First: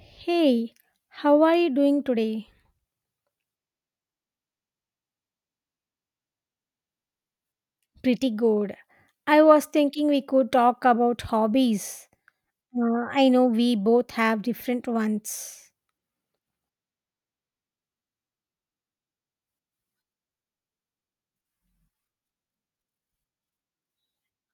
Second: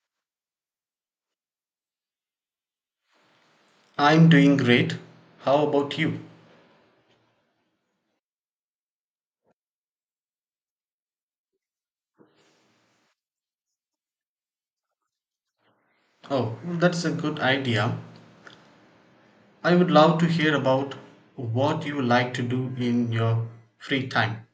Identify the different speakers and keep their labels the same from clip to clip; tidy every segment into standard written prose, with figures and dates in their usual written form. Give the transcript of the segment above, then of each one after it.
Speaker 1: Hey, how are you doing today?
Speaker 2: I'm doing great. How about you?
Speaker 1: Pretty good. I was thinking we could talk about hobbies. I know we both have different ones.
Speaker 2: Oh, that's a good idea. I would love to hear about what you like to do in your free time.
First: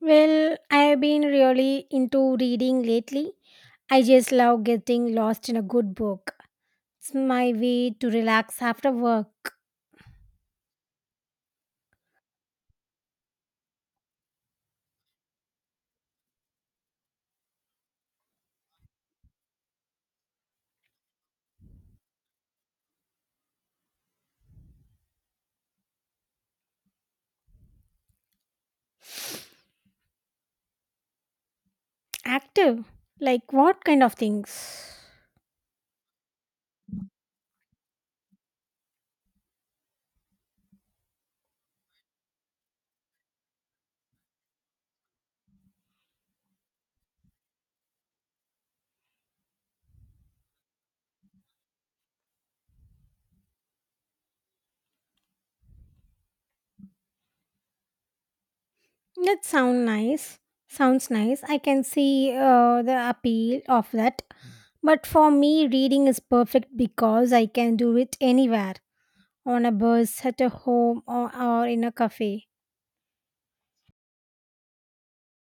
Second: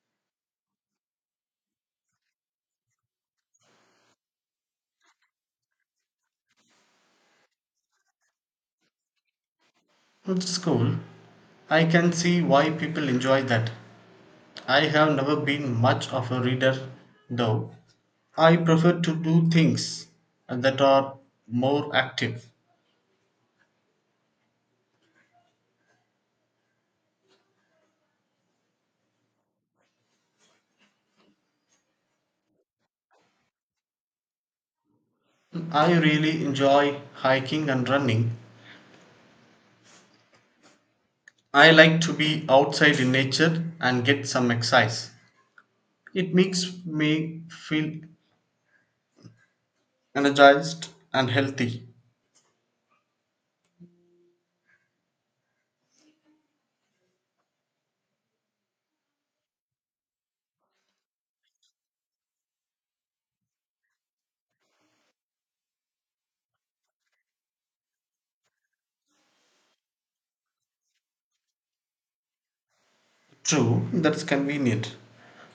Speaker 1: Well, I've been really into reading lately. I just love getting lost in a good book. It's my way to relax after work.
Speaker 2: It's cool. I can see why people enjoy that. I have never been much of a reader, though. I prefer to do things that are more active.
Speaker 1: Active. Like what kind of things?
Speaker 2: I really enjoy hiking and running. I like to be outside in nature and get some exercise. It makes me feel energized and healthy.
Speaker 1: That sound nice. Sounds nice. I can see the appeal of that. But for me, reading is perfect because I can do it anywhere, on a bus, at a home, or in a cafe.
Speaker 2: True, that's convenient.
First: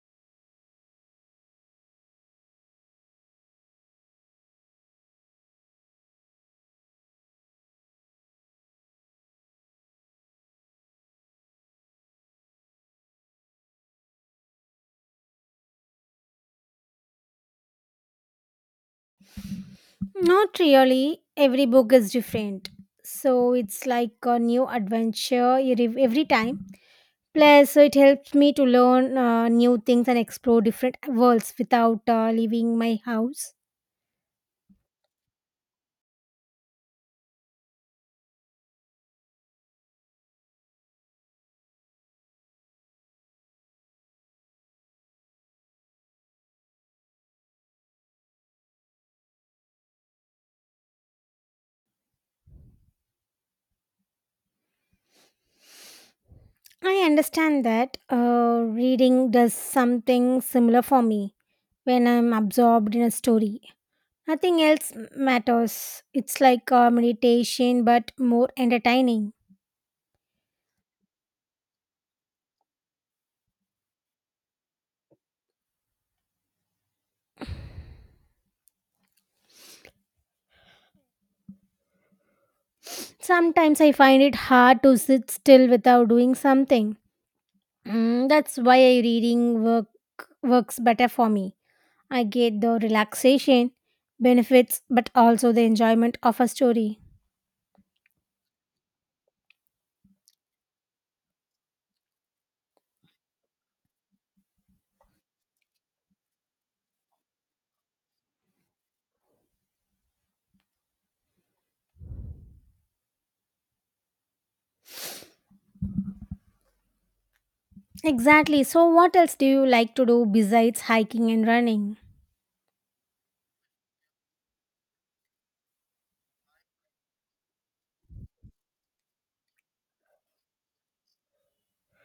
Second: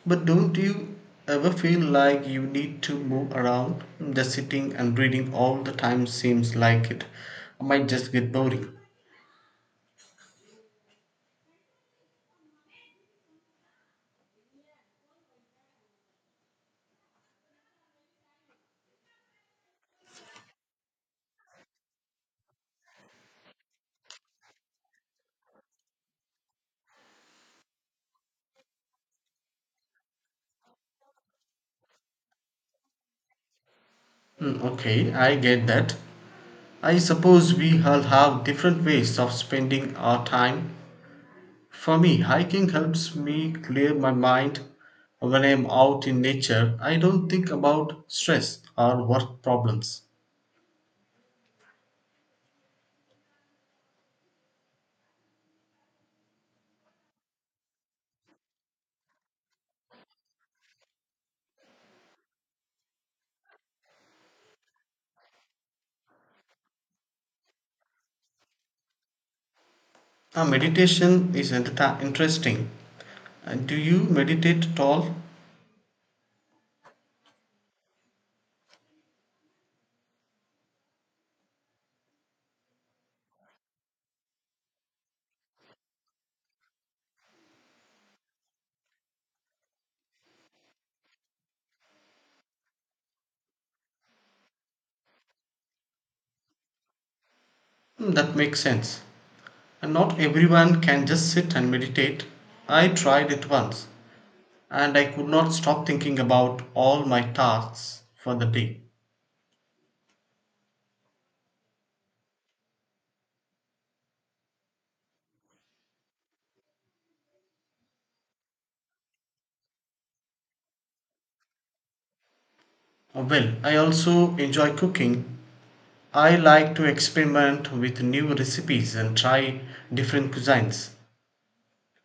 Speaker 2: But don't you ever feel like you need to move around? Just sitting and reading all the time seems like it might just get boring.
Speaker 1: Not really. Every book is different. So it's like a new adventure every time. Plus, it helps me to learn new things and explore different worlds without leaving my house.
Speaker 2: Okay, I get that. I suppose we all have different ways of spending our time. For me, hiking helps me clear my mind when I'm out in nature. I don't think about stress or work problems.
Speaker 1: I understand that, reading does something similar for me when I'm absorbed in a story. Nothing else matters. It's like a meditation but more entertaining.
Speaker 2: Now, meditation is interesting. Do you meditate at all?
Speaker 1: Sometimes I find it hard to sit still without doing something. That's why I reading work works better for me. I get the relaxation benefits but also the enjoyment of a story.
Speaker 2: That makes sense. And not everyone can just sit and meditate. I tried it once and I could not stop thinking about all my tasks for the day.
Speaker 1: Exactly. So what else do you like to do besides hiking and running?
Speaker 2: Well, I also enjoy cooking. I like to experiment with new recipes and try different cuisines.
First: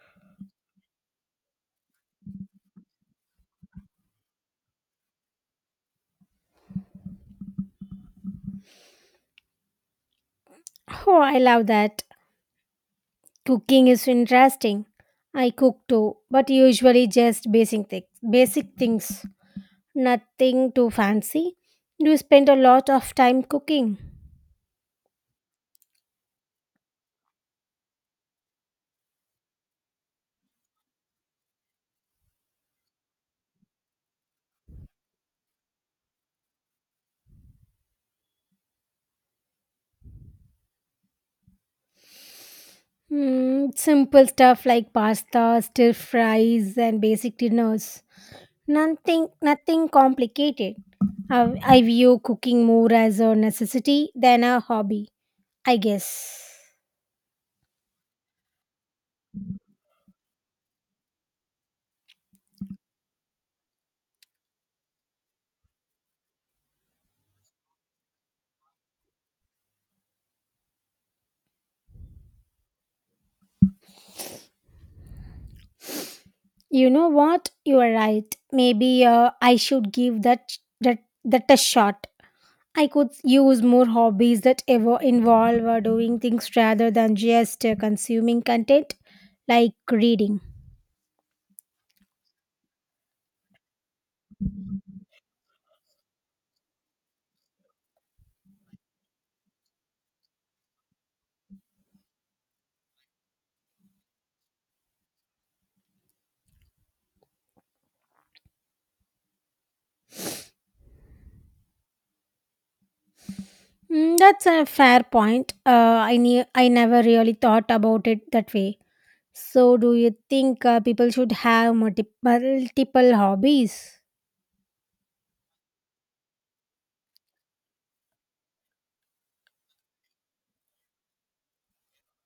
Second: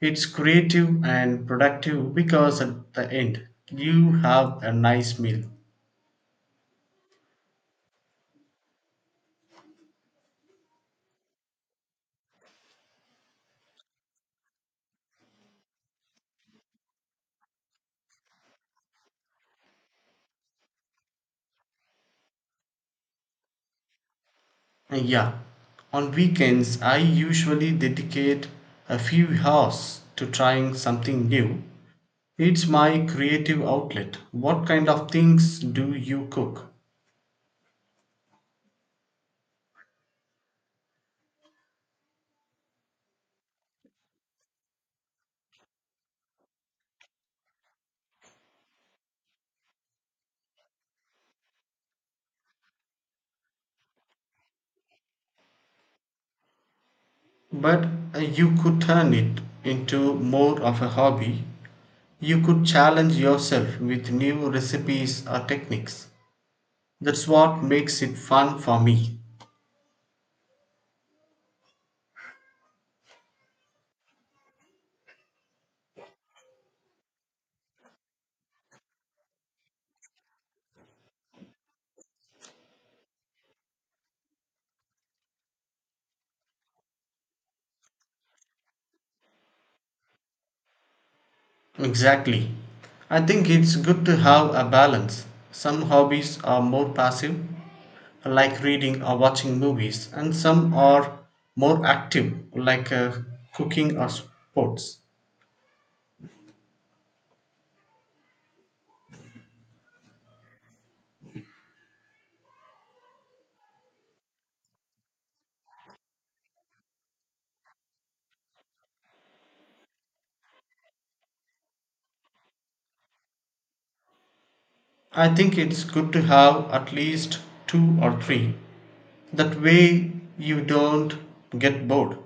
Speaker 2: It's creative and productive because at the end you have a nice meal.
Speaker 1: Oh, I love that. Cooking is interesting. I cook too, but usually just basic things. Basic things, nothing too fancy. Do you spend a lot of time cooking?
Speaker 2: And yeah, on weekends I usually dedicate a few hours to trying something new. It's my creative outlet. What kind of things do you cook?
Speaker 1: Hmm, simple stuff like pasta, stir fries, and basic dinners. Nothing complicated. I view cooking more as a necessity than a hobby, I guess.
Speaker 2: But you could turn it into more of a hobby. You could challenge yourself with new recipes or techniques. That's what makes it fun for me.
Speaker 1: You know what? You are right. Maybe I should give that a shot. I could use more hobbies that ever involve doing things rather than just consuming content like reading.
Speaker 2: Exactly. I think it's good to have a balance. Some hobbies are more passive, like reading or watching movies, and some are more active, like cooking or sports.
Speaker 1: That's a fair point. I never really thought about it that way. So, do you think people should have multiple hobbies?
Speaker 2: I think it's good to have at least two or three. That way, you don't get bored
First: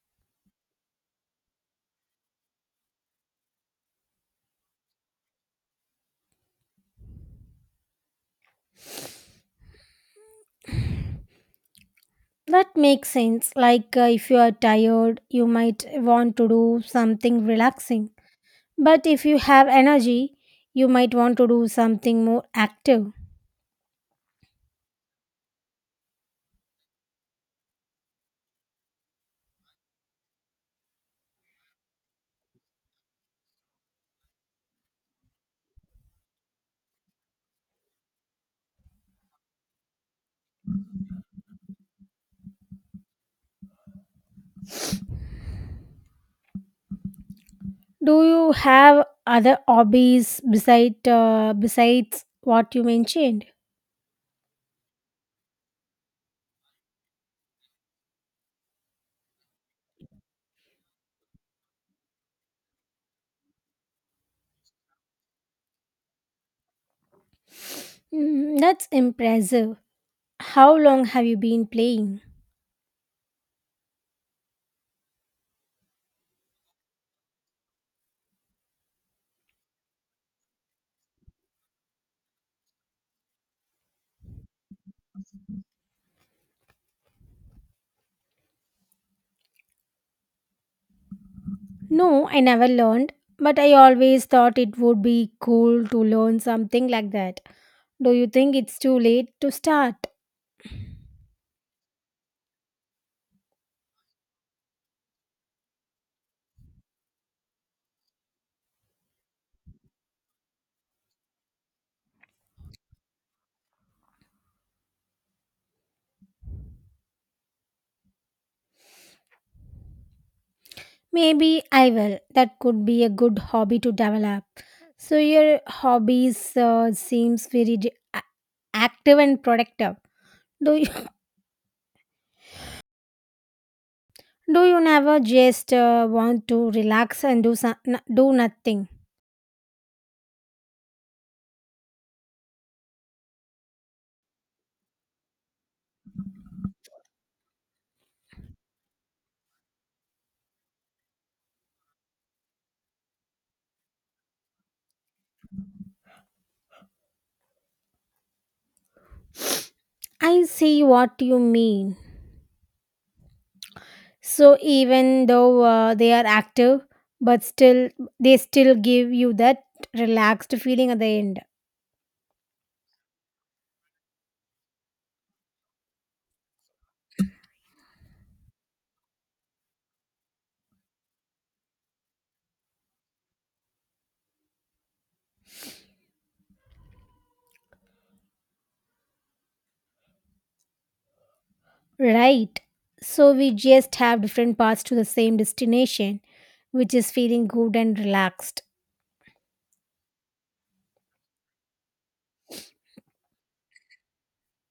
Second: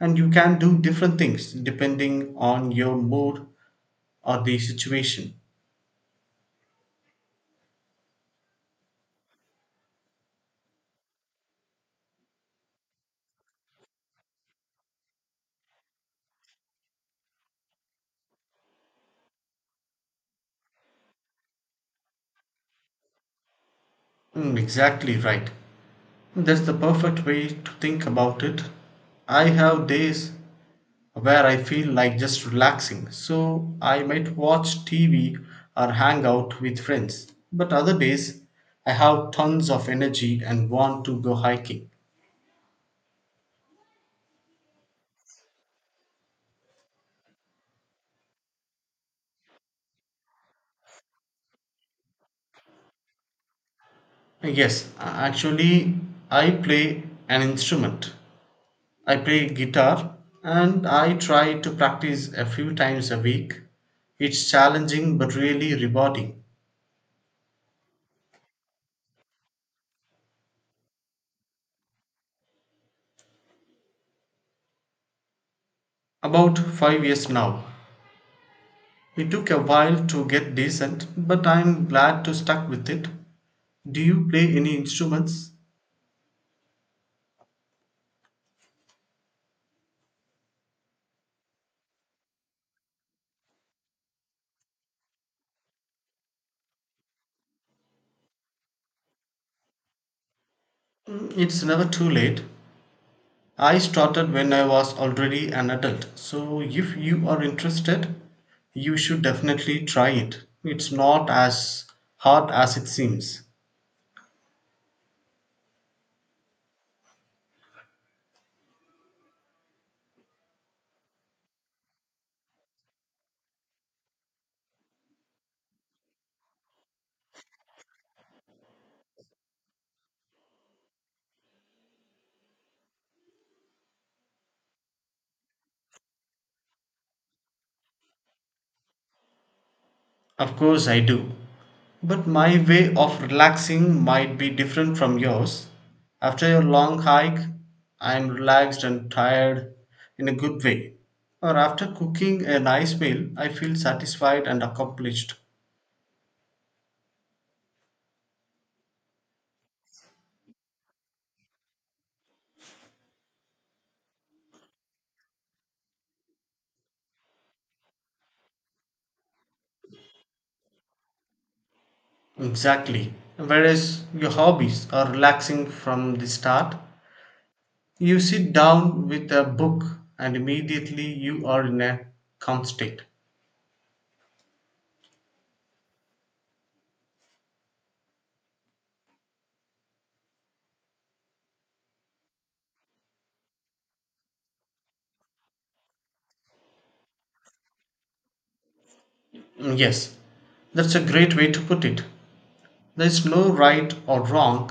Speaker 2: and you can do different things depending on your mood or the situation.
Speaker 1: That makes sense. Like, if you are tired, you might want to do something relaxing. But if you have energy, you might want to do something more active.
Speaker 2: Exactly right. That's the perfect way to think about it. I have days where I feel like just relaxing, so I might watch TV or hang out with friends. But other days, I have tons of energy and want to go hiking.
Speaker 1: Do you have other hobbies besides what you mentioned?
Speaker 2: Yes, actually, I play an instrument. I play guitar and I try to practice a few times a week. It's challenging but really rewarding.
Speaker 1: That's impressive. How long have you been playing?
Speaker 2: About 5 years now. It took a while to get decent, but I'm glad to stuck with it. Do you play any instruments?
Speaker 1: No, I never learned, but I always thought it would be cool to learn something like that. Do you think it's too late to start?
Speaker 2: It's never too late. I started when I was already an adult, so if you are interested, you should definitely try it. It's not as hard as it seems.
Speaker 1: Maybe I will. That could be a good hobby to develop. So your hobbies seems very active and productive. Do Do you never just want to relax and do some, do nothing?
Speaker 2: Of course, I do. But my way of relaxing might be different from yours. After a long hike, I'm relaxed and tired in a good way. Or after cooking a nice meal, I feel satisfied and accomplished.
Speaker 1: I see what you mean. So even though they are active, but still they still give you that relaxed feeling at the end,
Speaker 2: Exactly. Whereas your hobbies are relaxing from the start, you sit down with a book and immediately you are in a calm state.
Speaker 1: right? So we just have different paths to the same destination, which is feeling good and relaxed.
Speaker 2: Yes, that's a great way to put it. There is no right or wrong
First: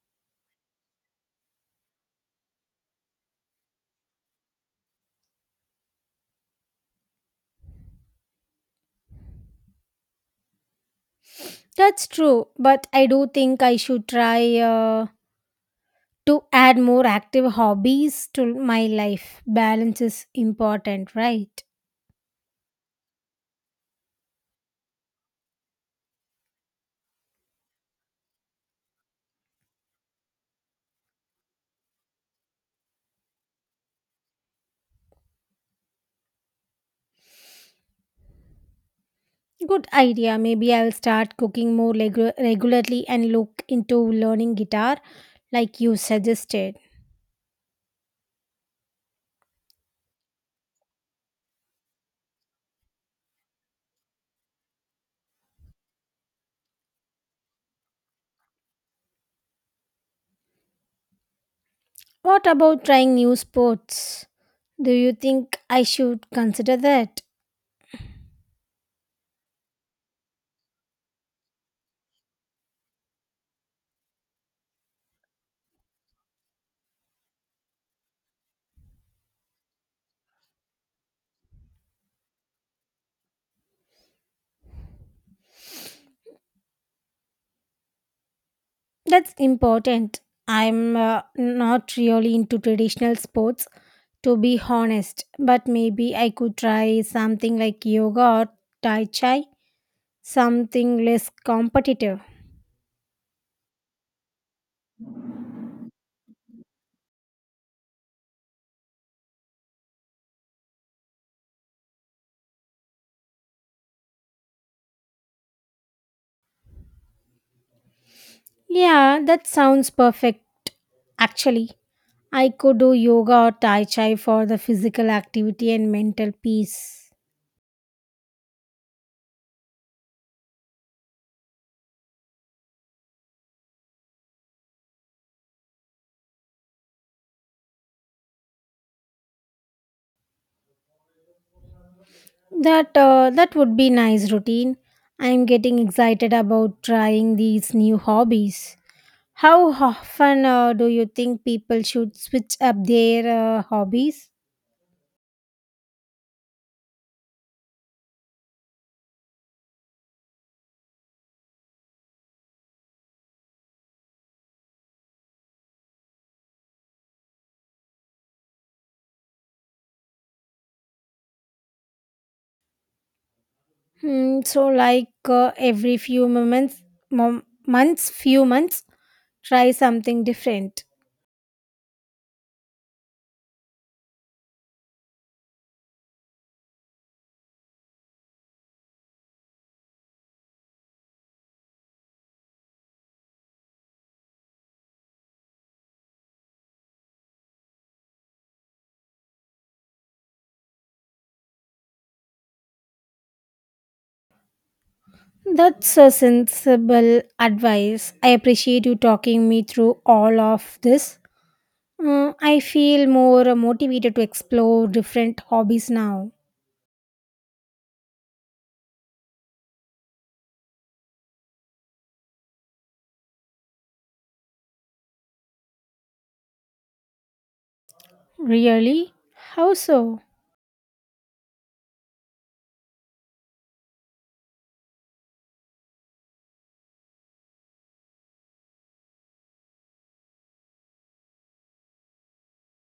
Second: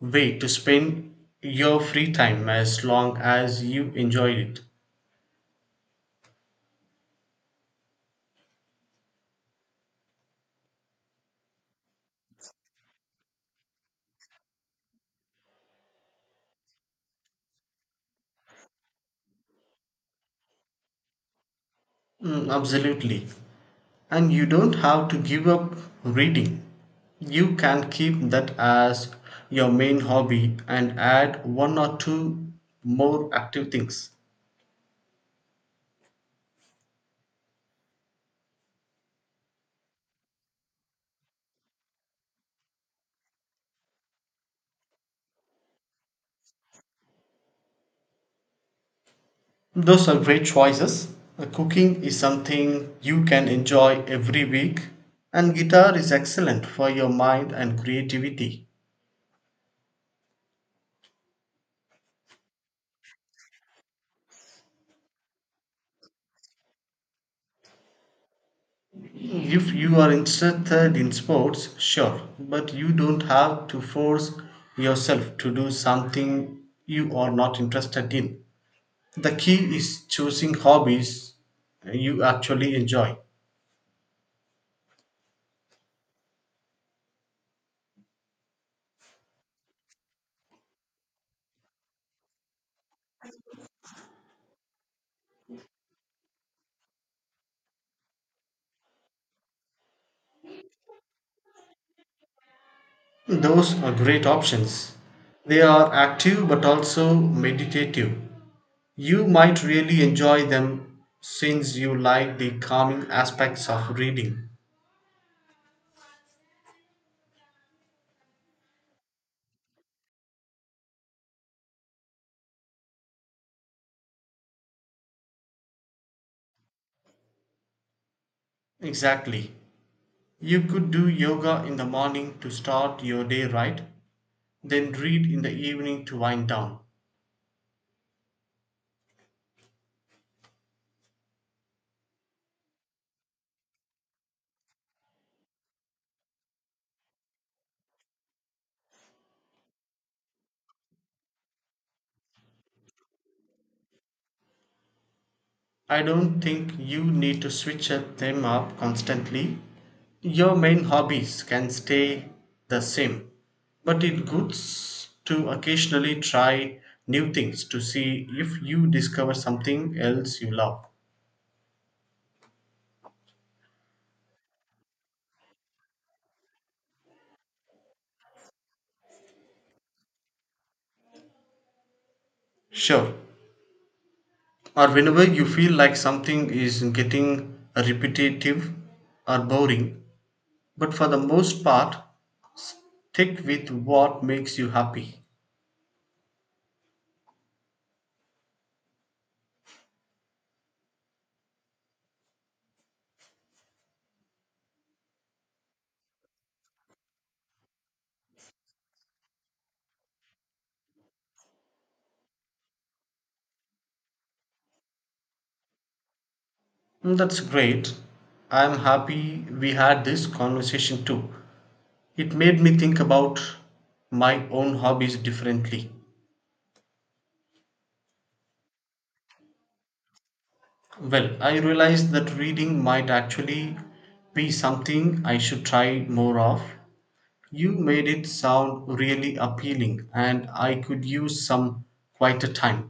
Speaker 2: way to spend your free time as long as you enjoy it.
Speaker 1: That's true, but I do think I should try to add more active hobbies to my life. Balance is important, right?
Speaker 2: Absolutely. And you don't have to give up reading. You can keep that as your main hobby and add one or two more active things.
Speaker 1: Good idea. Maybe I'll start cooking more regularly and look into learning guitar like you suggested.
Speaker 2: Those are great choices. Cooking is something you can enjoy every week, and guitar is excellent for your mind and creativity.
Speaker 1: What about trying new sports? Do you think I should consider that?
Speaker 2: If you are interested in sports, sure, but you don't have to force yourself to do something you are not interested in. The key is choosing hobbies you actually enjoy.
Speaker 1: That's important. I'm not really into traditional sports to be honest, but maybe I could try something like yoga or tai chi, something less competitive.
Speaker 2: Those are great options. They are active but also meditative. You might really enjoy them since you like the calming aspects of reading.
Speaker 1: Yeah, that sounds perfect actually. I could do yoga or tai chi for the physical activity and mental peace.
Speaker 2: Exactly. You could do yoga in the morning to start your day right. Then read in the evening to wind down.
Speaker 1: That that would be nice routine. I'm getting excited about trying these new hobbies. How often do you think people should switch up their hobbies?
Speaker 2: I don't think you need to switch them up constantly. Your main hobbies can stay the same, but it's good to occasionally try new things to see if you discover something else you love.
Speaker 1: Hmm, so like, every few months, few months, try something different.
Speaker 2: Sure. Or whenever you feel like something is getting repetitive or boring, but for the most part, stick with what makes you happy.
Speaker 1: That's a sensible advice. I appreciate you talking me through all of this. I feel more motivated to explore different hobbies now.
Speaker 2: That's great. I'm happy we had this conversation too. It made me think about my own hobbies differently.
Speaker 1: Really? How so?
Speaker 2: Well, I realized that reading might actually be something I should try more of. You made it sound really appealing, and I could use some quieter time.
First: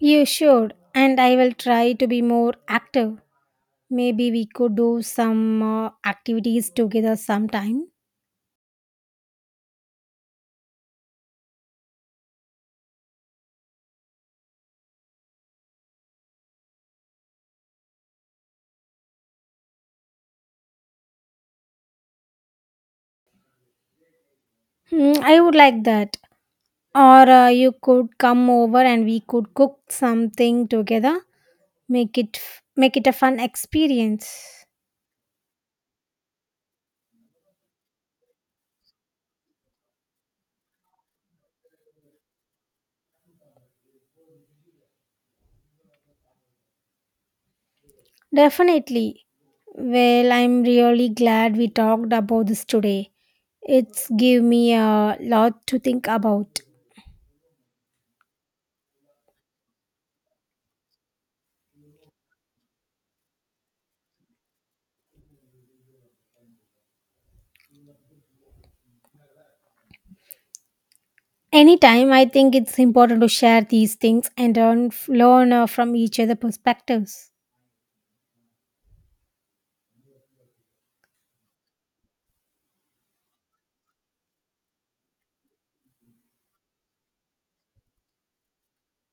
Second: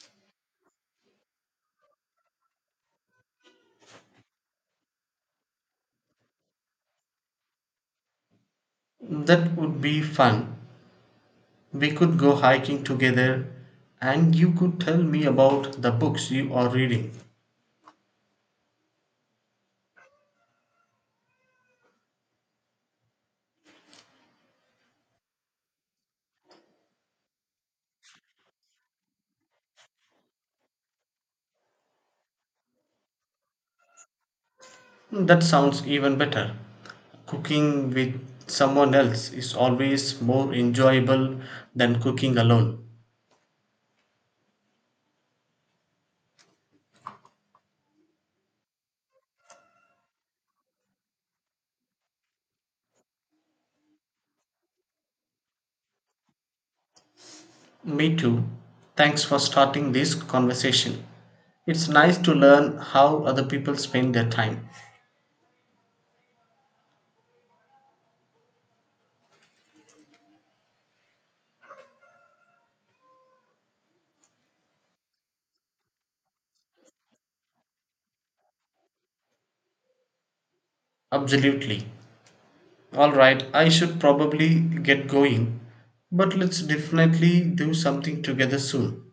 Speaker 1: You should, and I will try to be more active. Maybe we could do some activities together sometime.
Speaker 2: That would be fun. We could go hiking together, and you could tell me about the books you are reading.
Speaker 1: Hmm, I would like that. Or you could come over and we could cook something together. Make it a fun experience.
Speaker 2: That sounds even better. Cooking with someone else is always more enjoyable than cooking alone.
Speaker 1: Definitely. Well, I'm really glad we talked about this today. It's give me a lot to think about.
Speaker 2: Me too. Thanks for starting this conversation. It's nice to learn how other people spend their time.
Speaker 1: Anytime, I think it's important to share these things and learn from each other perspectives.
Speaker 2: Absolutely. All right, I should probably get going, but let's definitely do something together soon.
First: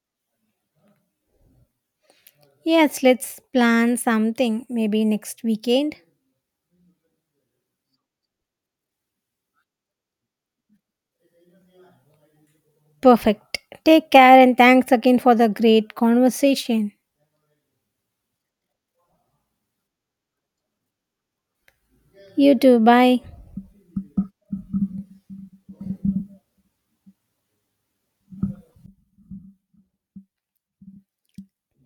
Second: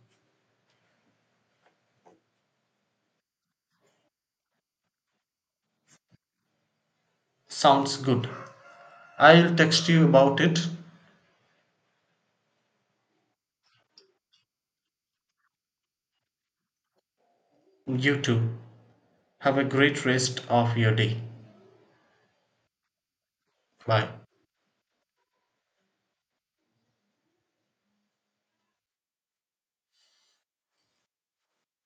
Speaker 1: Yes, let's plan something maybe next weekend.
Speaker 2: Sounds good. I'll text you about it.
Speaker 1: Perfect. Take care and thanks again for the great conversation.
Speaker 2: You too. Have a great rest of your day.
Speaker 1: You too. Bye.
Speaker 2: Bye.